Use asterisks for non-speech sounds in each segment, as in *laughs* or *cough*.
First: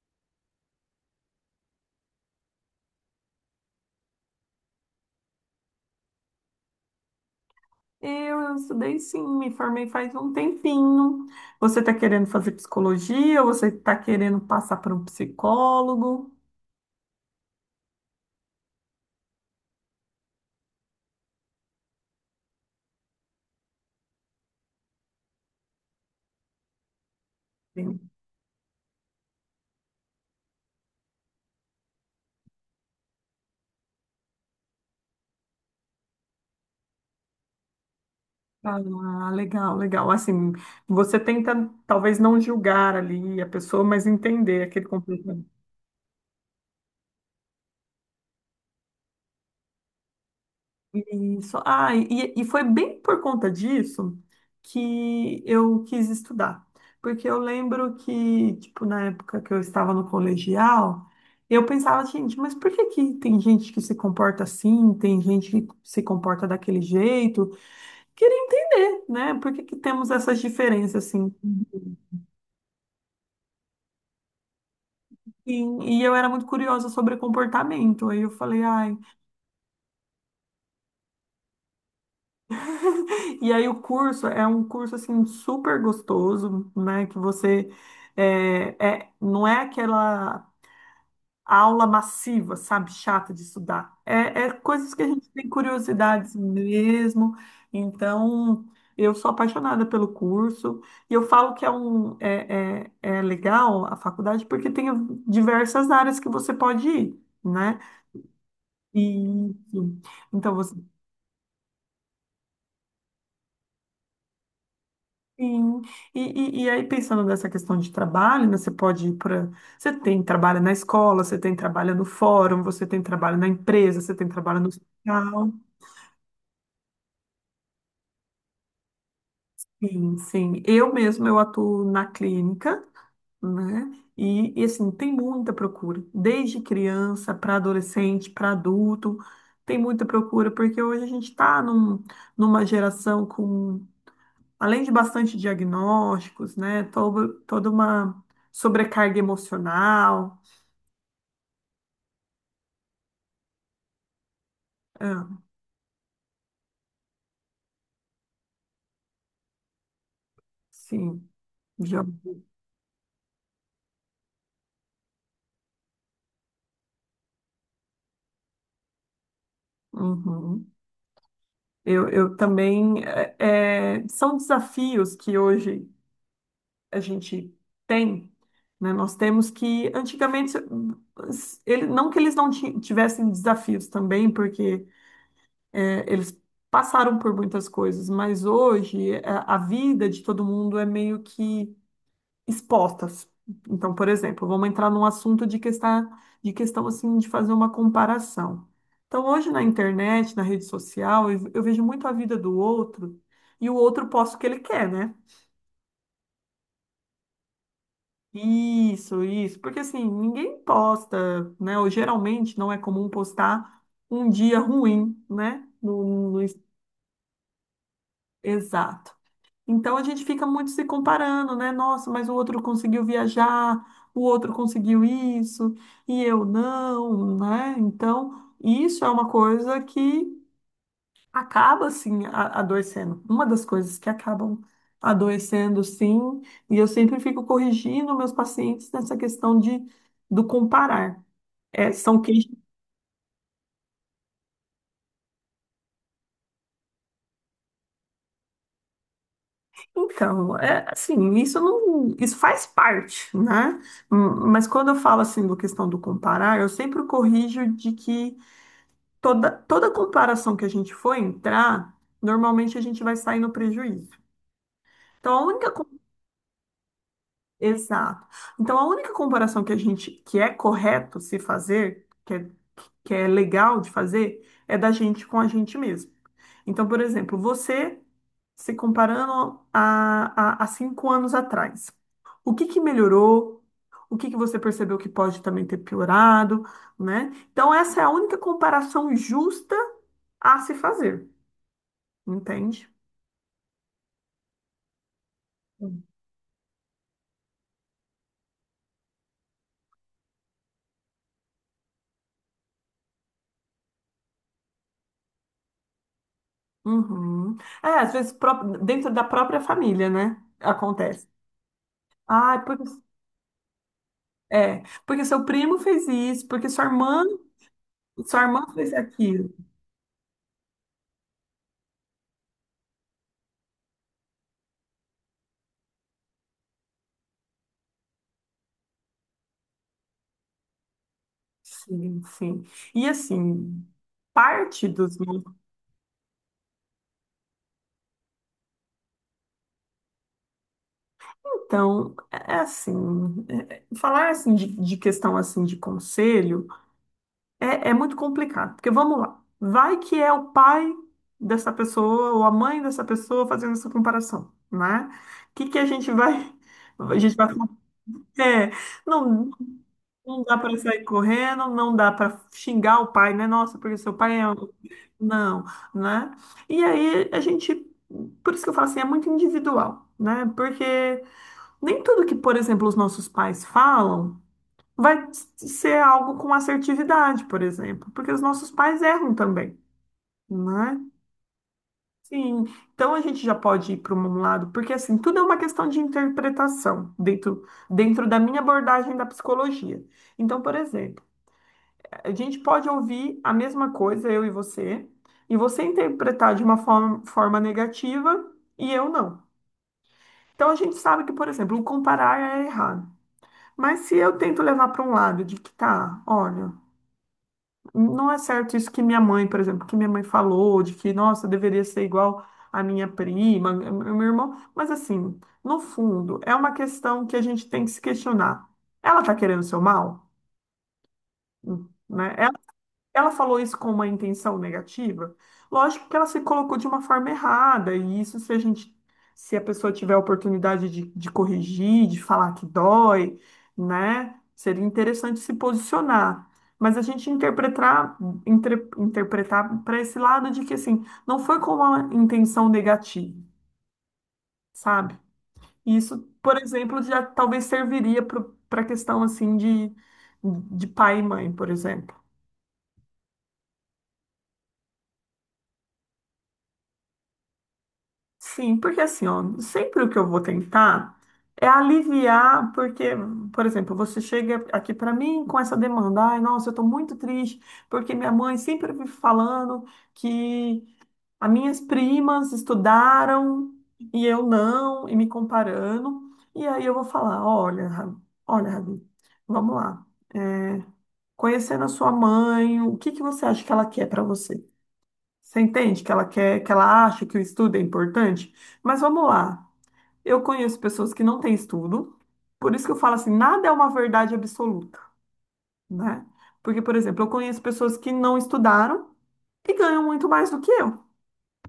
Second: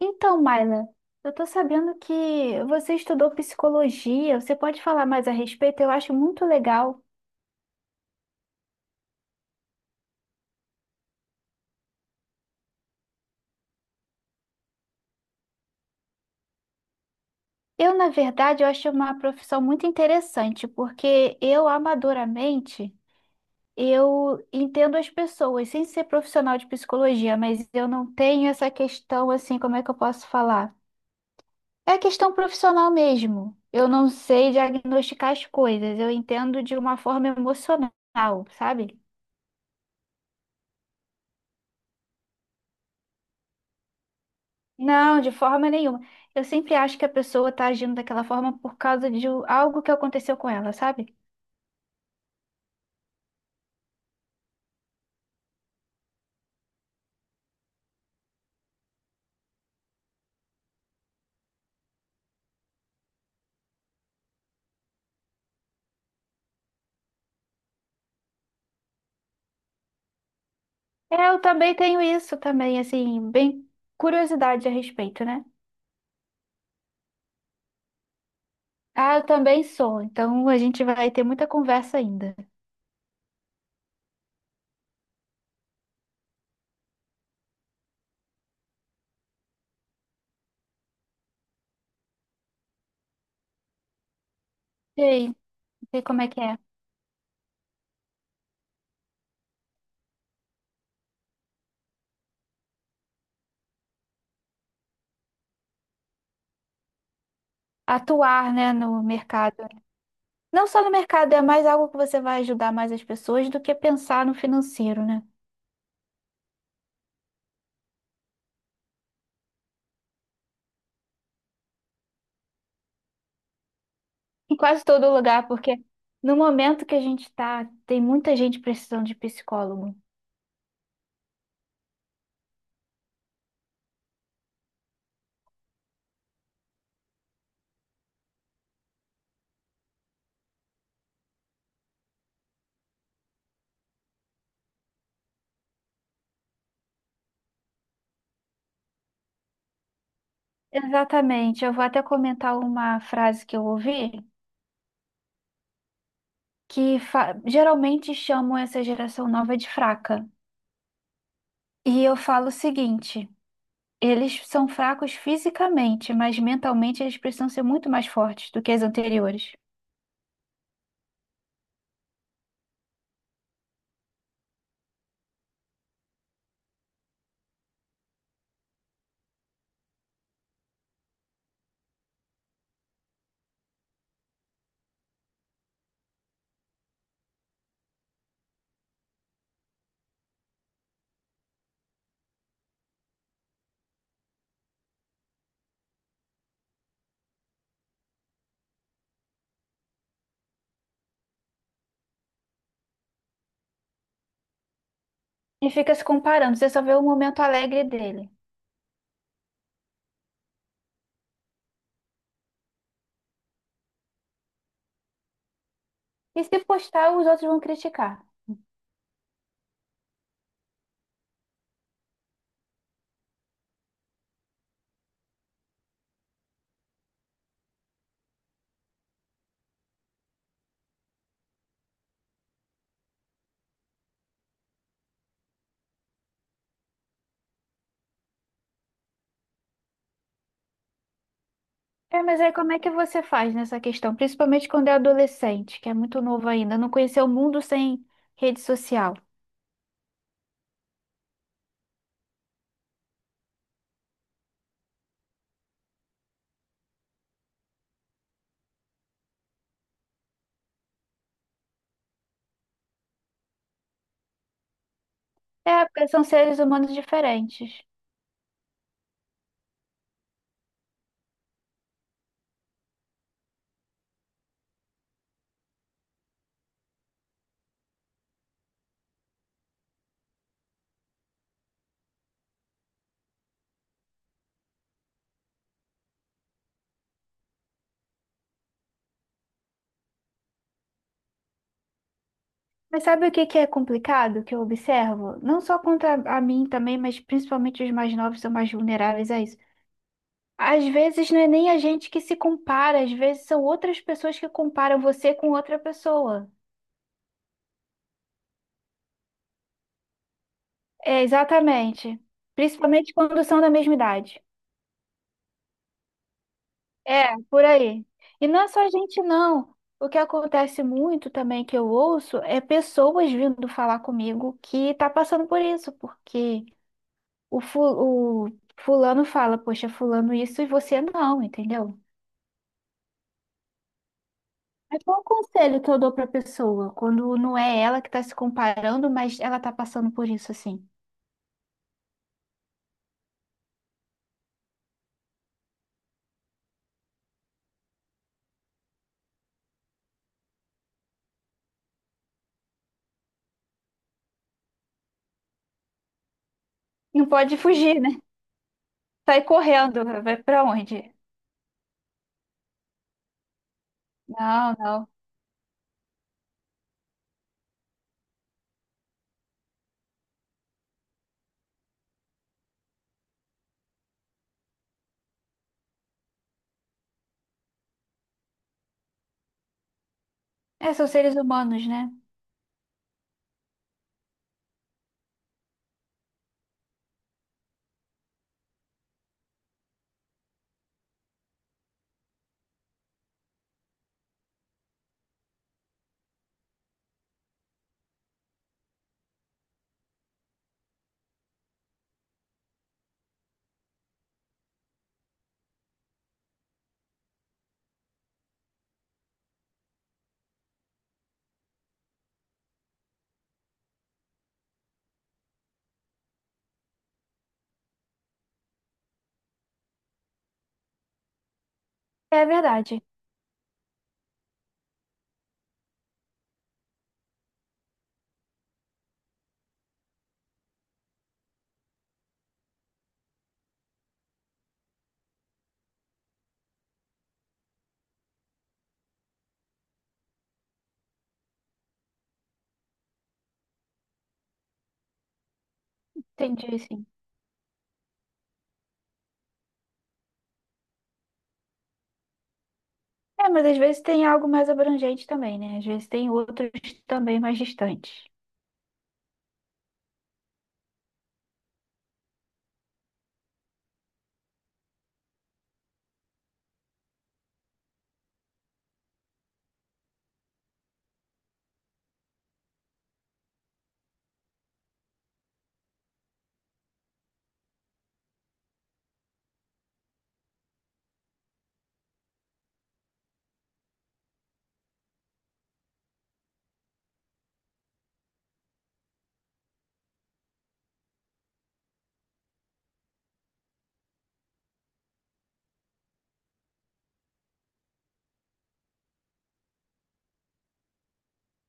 Então, Maila, eu tô sabendo que você estudou psicologia. Você pode falar mais a respeito? Eu acho muito legal. Eu estudei, sim, me formei faz um tempinho. Você está querendo fazer psicologia? Você está querendo passar por um psicólogo? Eu, na verdade, eu acho uma profissão muito interessante, porque eu, amadoramente, eu entendo as pessoas, sem ser profissional de psicologia, mas eu Sim. não tenho essa questão, assim, como é que eu posso falar? É questão profissional mesmo. Eu não sei diagnosticar as coisas, eu entendo de uma forma emocional, sabe? Ah, legal, legal. Assim, você tenta talvez não julgar ali a pessoa, mas entender aquele Não, de comportamento. forma nenhuma. Eu sempre acho que a pessoa tá agindo daquela forma por causa de algo que aconteceu com ela, sabe? Isso. Ah, e foi bem por conta disso que eu quis estudar. Porque eu lembro que, tipo, na época que eu estava no colegial, eu pensava, gente, mas por que que tem gente que se comporta assim, tem gente que se comporta daquele jeito? Queria entender, né? Por que que temos essas diferenças, É, assim? eu também tenho isso também, assim, bem curiosidade a respeito, né? E, e eu era muito curiosa sobre comportamento. Aí eu falei, ai. Ah, eu também sou, então a gente vai ter muita conversa ainda. E aí o curso é um curso assim super gostoso, né? Que você não é aquela aula massiva, sabe, chata de estudar. É coisas que E a gente aí, tem sei como é curiosidades que é? mesmo. Então eu sou apaixonada pelo curso e eu falo que é legal a faculdade porque tem diversas áreas que você pode ir, né? Atuar, né, no E mercado. então Não você. só no mercado, é mais algo que você vai ajudar mais as pessoas do que pensar no financeiro, né? Sim, e, e aí pensando nessa questão de trabalho, né, você pode ir para. Você tem trabalho na escola, você tem trabalho no fórum, você tem trabalho na empresa, você tem Em trabalho no quase todo lugar, hospital. porque no momento que a gente tá, tem muita gente precisando de psicólogo. Sim, sim. Eu mesma eu atuo na clínica, né? E, assim, tem muita procura, desde criança para adolescente, para adulto, tem muita procura, porque hoje a gente está numa geração com, além de bastante diagnósticos, né? Toda uma sobrecarga emocional. Exatamente. Eu vou até comentar uma frase que eu ouvi, Ah, que geralmente chamam essa geração nova de fraca. sim, já. E eu falo o seguinte: eles são fracos fisicamente, mas mentalmente eles precisam ser muito mais fortes do que as anteriores. Uhum. Eu também. São desafios que hoje a gente tem, né? Nós temos que, antigamente, ele, não que eles não tivessem desafios também, porque eles. Passaram por muitas coisas, mas hoje a vida de todo mundo é meio que expostas. Então, por exemplo, vamos entrar num assunto de questão, assim, de fazer uma comparação. Então, hoje na internet, na rede social, eu vejo muito a vida do outro e o outro posta o que ele quer, né? E fica se comparando, você só vê o momento alegre dele. Isso, porque, assim, ninguém posta, né? Ou geralmente não é comum postar um dia ruim, né? No, E no, no- se postar, os outros vão criticar. Exato. Então a gente fica muito se comparando, né? Nossa, mas o outro conseguiu viajar, o outro conseguiu isso e eu não, né? Então isso é uma coisa que acaba assim adoecendo. Uma das coisas que acabam adoecendo, sim. E eu sempre fico corrigindo meus pacientes nessa questão de do comparar. É, são. É, mas aí como é que você faz nessa questão? Principalmente quando é adolescente, que é muito novo ainda, não conheceu o mundo sem rede social. Então, é assim, isso não, isso faz parte, né? Hum. Mas quando eu falo assim do questão do comparar, eu sempre corrijo de que toda comparação que a gente for entrar, normalmente a gente vai sair no prejuízo. Então, a única É, porque são seres humanos diferentes. exato. Então, a única comparação que a gente, que é correto se fazer, que é legal de fazer, é da gente com a gente mesmo. Então, por exemplo, você se comparando a 5 anos atrás, o que que melhorou? O que que você percebeu que pode também ter piorado, né? Então, essa é a única comparação justa a se fazer, entende? Mas sabe o que que é complicado que eu observo? Não só contra a mim também, mas principalmente os mais novos são mais vulneráveis a isso. Às vezes não é nem a gente que se compara, às vezes são outras pessoas que comparam você com outra pessoa. Uhum. É, às vezes dentro da própria família, né? É, Acontece. exatamente. Ah, porque, Principalmente quando são da mesma idade. é, porque seu primo fez isso, porque É, por aí. sua E não irmã é só a fez gente, aquilo. não. O que acontece muito também que eu ouço é pessoas vindo falar comigo que tá passando por isso, porque o fulano fala, poxa, fulano isso e você não, entendeu? Sim, sim. E, assim, parte Mas dos. qual o conselho que eu dou pra pessoa quando não é ela que tá se comparando, mas ela tá passando por isso assim? Então, é assim, falar assim de questão assim de conselho é, é muito complicado, porque vamos lá, vai que é o pai dessa pessoa ou a mãe dessa pessoa fazendo essa comparação, né? O que que a gente vai, a Não gente vai, pode fugir, né? é, Sai não, correndo, vai não dá pra para onde? sair correndo, não dá para xingar o pai, né? Nossa, porque seu pai é, Não, não. não, né? E aí a gente, por isso que eu falo assim, é muito individual, né? Porque nem tudo que, por exemplo, os nossos pais falam vai ser algo com assertividade, por exemplo, porque os nossos pais erram também, É, né? são seres humanos, né? Sim, então a gente já pode ir para um lado, porque, assim, tudo é uma questão de interpretação dentro da minha abordagem da psicologia. Então, por exemplo, a gente pode ouvir a mesma coisa, eu e você interpretar de uma forma negativa e eu não. Então a gente sabe que, por exemplo, o comparar é errado. Mas se eu tento levar para um lado de que tá, olha, não é certo isso que minha mãe, por exemplo, que minha mãe falou, de que, nossa, eu deveria ser igual à minha prima, ao meu irmão, mas, assim, no fundo, é uma questão que a gente tem que se questionar. Ela tá querendo o seu mal? Né? É verdade, Ela falou isso com uma intenção negativa? Lógico que ela se colocou de uma forma errada, e isso se a gente, se a pessoa tiver a oportunidade de corrigir, de falar que dói, né? Seria interessante se posicionar. Mas a gente interpretar, interpretar para esse lado de que, assim, não foi com uma intenção negativa, sabe? Isso, por entendi, exemplo, sim. já talvez serviria para a questão assim de pai e mãe, por exemplo. É, mas às vezes tem algo mais abrangente também, né? Às vezes tem outros também mais distantes. Sim, porque assim, ó, sempre o que eu vou tentar é aliviar, porque, por exemplo, você chega aqui para mim com essa demanda, ai, nossa, eu tô muito triste, porque minha mãe sempre me falando que as minhas primas estudaram e eu não, e me comparando, e aí eu vou falar, olha, Rabi, vamos lá, é, conhecendo a sua mãe, o que que você acha que ela quer para você? Você entende que ela quer, que ela acha que o estudo é importante? Mas vamos lá. Eu conheço pessoas que não têm estudo, por isso que eu falo assim, nada é uma verdade absoluta, né? Porque, por exemplo, eu conheço pessoas que não estudaram e ganham muito mais do que eu,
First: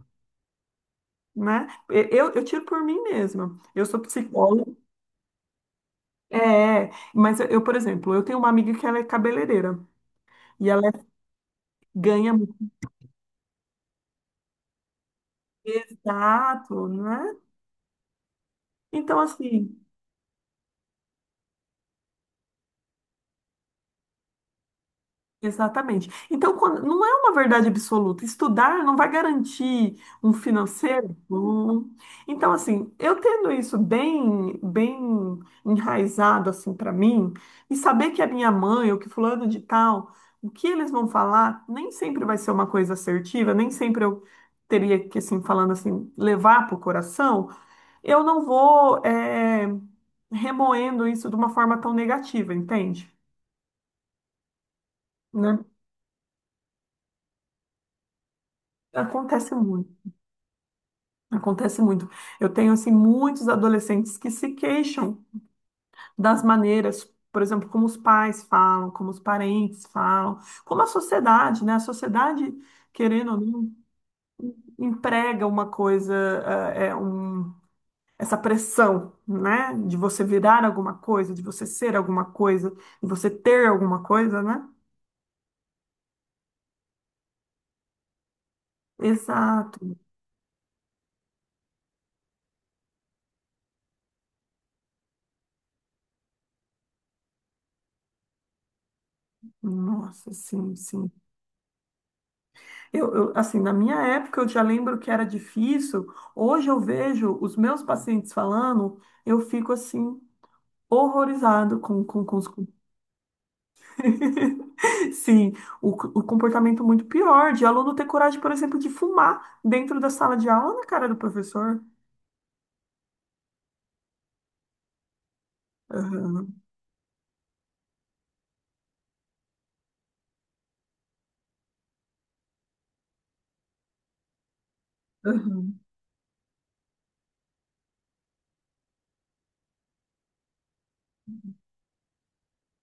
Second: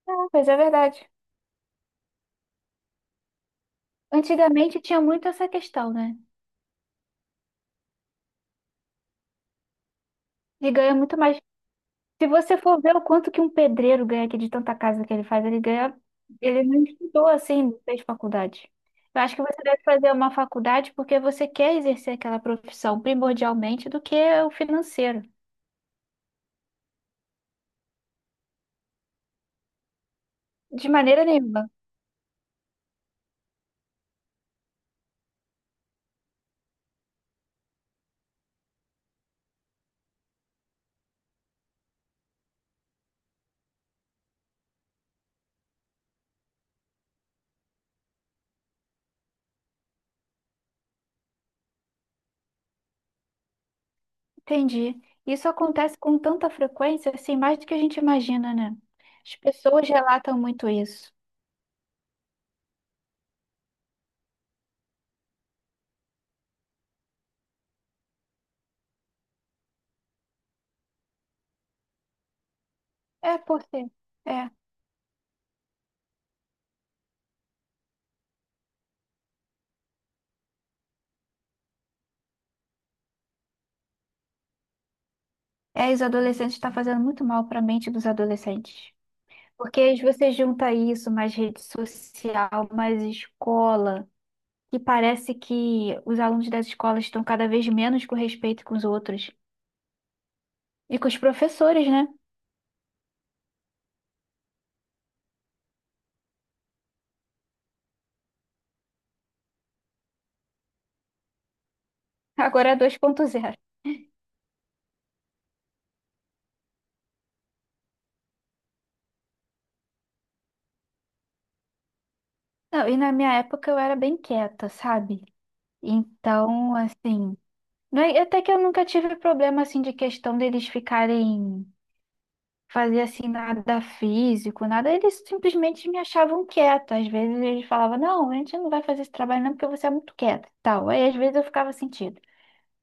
Ah, mas é verdade. né? Eu tiro por mim mesma. Eu sou psicóloga, Antigamente tinha muito essa questão, né? é, mas eu, por exemplo, eu tenho uma amiga que ela é cabeleireira e De ela ganhar muito mais. Se ganha muito. você for ver o quanto que um pedreiro ganha aqui de tanta casa que ele faz, ele ganha. Ele não Exato, estudou né? assim, não fez faculdade. Então, Eu acho que você assim, deve fazer uma faculdade porque você quer exercer aquela profissão primordialmente do que o financeiro. exatamente. Então, não é uma verdade absoluta. Estudar não vai garantir um De financeiro maneira nenhuma. bom. Então, assim, eu tendo isso bem, bem enraizado assim para mim e saber que a minha mãe ou que fulano de tal, o que eles vão falar, nem sempre vai ser uma coisa assertiva, nem sempre eu teria que assim falando assim levar para o coração. Eu não vou remoendo isso de uma forma tão negativa, entende? Entendi. Isso Né? acontece com tanta frequência, assim, mais do que a gente imagina, né? As Acontece pessoas muito. relatam muito isso. Acontece muito. Eu tenho, assim, muitos adolescentes que se queixam das maneiras, por exemplo, como os pais falam, como os parentes falam, como a sociedade, né? A sociedade, querendo ou É, por não, quê? É. emprega uma coisa, eh, é um, essa pressão, né? De você virar alguma coisa, de você ser alguma coisa, de você ter alguma coisa, né? É, os adolescentes está fazendo muito mal para a mente dos adolescentes. Exato. Porque aí você junta isso, mais rede social, mais escola, e parece que os alunos das escolas estão cada vez menos com respeito com os outros. Nossa, sim, E com sim. os professores, né? Eu, assim, na minha época eu já lembro que era difícil. Hoje eu vejo os meus pacientes falando, eu fico assim, horrorizado com os. Agora é 2.0. *laughs* Sim, o comportamento muito pior de aluno ter coragem, por exemplo, de fumar dentro da sala de aula na cara do professor. Não, e na minha época eu era bem quieta, sabe? Aham, Então, assim, não é- até que eu nunca tive problema assim de questão deles ficarem, fazia assim nada físico, nada, eles aham. simplesmente me achavam quieta. Às vezes eles falavam, não, a gente não vai fazer esse trabalho não porque você é muito quieta, tal. Aí às vezes eu ficava sentido,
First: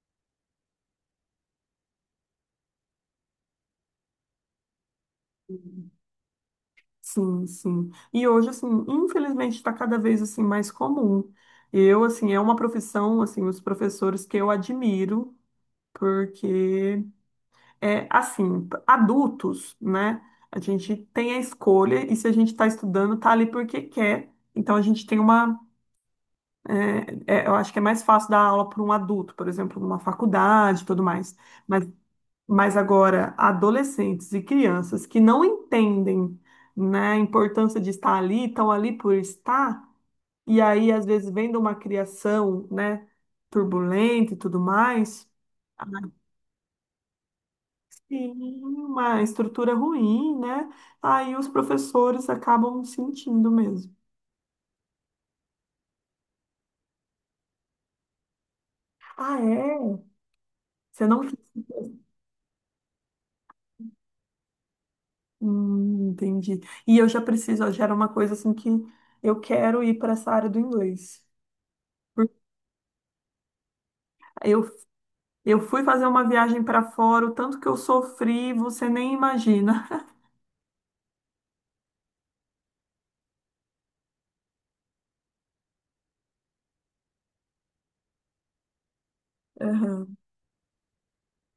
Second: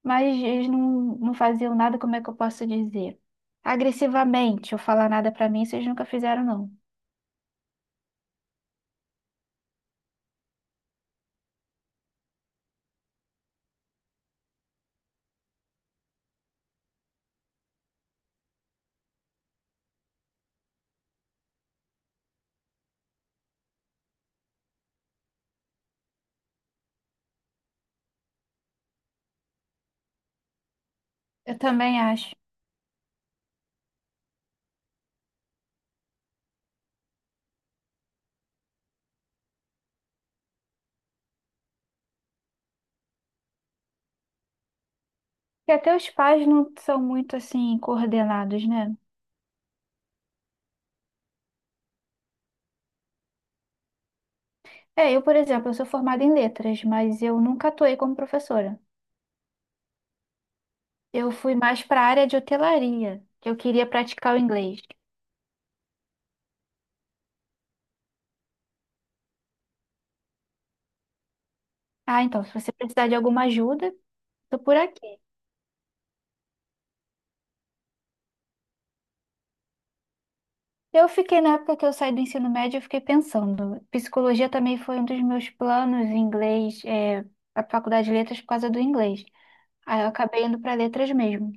mas eles não, não faziam nada, como é que eu posso dizer? Agressivamente, ou falar nada pra mim, vocês nunca fizeram não. Sim, sim. E hoje, assim, infelizmente está cada vez assim mais comum. Eu, assim, é uma profissão, assim, os professores que eu admiro, porque é, assim, adultos, né? A gente tem a escolha e se a gente está estudando, tá ali porque quer. Então a gente tem uma, eu acho que é mais fácil dar aula para um adulto, por exemplo, numa faculdade e tudo mais. Eu Mas, também acho. mas agora, adolescentes e crianças que não entendem, né, a importância de estar ali, estão ali por estar, e aí, às vezes, vendo uma criação, né, turbulenta e tudo mais. E até os pais não são muito assim Sim, coordenados, né? uma estrutura ruim, né? Aí os professores acabam sentindo mesmo. É, eu, por exemplo, eu sou formada em letras, mas eu nunca atuei como professora. Ah, é? Você não Eu fez. fui mais para a área de hotelaria, que eu queria praticar o inglês. Entendi. E eu já preciso, já era uma coisa assim que eu quero ir para essa área do inglês. Ah, Por- então, se você precisar de alguma ajuda, tô Eu, por aqui. eu fui fazer uma viagem para fora, o tanto que eu sofri, você nem imagina. Eu fiquei, na época que eu saí do ensino médio, eu fiquei pensando. Psicologia também foi um dos meus planos, inglês, é, a faculdade de letras por causa do inglês. *laughs* Aí eu Aham. acabei indo para letras mesmo.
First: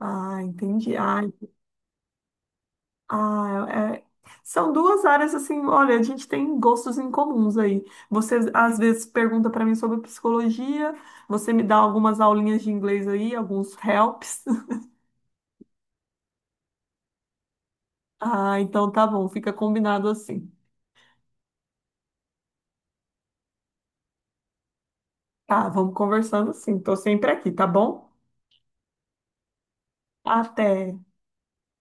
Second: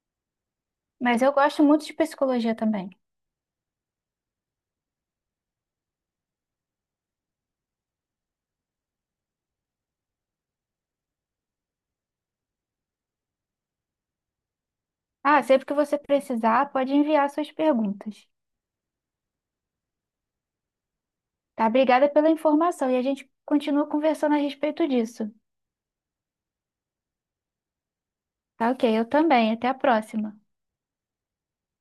Ah, entendi. Mas Ah, eu gosto muito de psicologia também. Ah, é- é, são duas áreas assim, olha, a gente tem gostos em comuns aí. Você às vezes pergunta para mim sobre psicologia, você me dá algumas aulinhas de inglês aí, alguns helps. *laughs* Ah, sempre que você precisar, pode enviar suas perguntas. Ah, então tá bom, fica combinado assim. Tá? Obrigada pela informação e a gente continua conversando a respeito disso. Tá, vamos conversando assim. Tô sempre aqui, tá bom? Tá ok, eu também. Até a próxima. Até.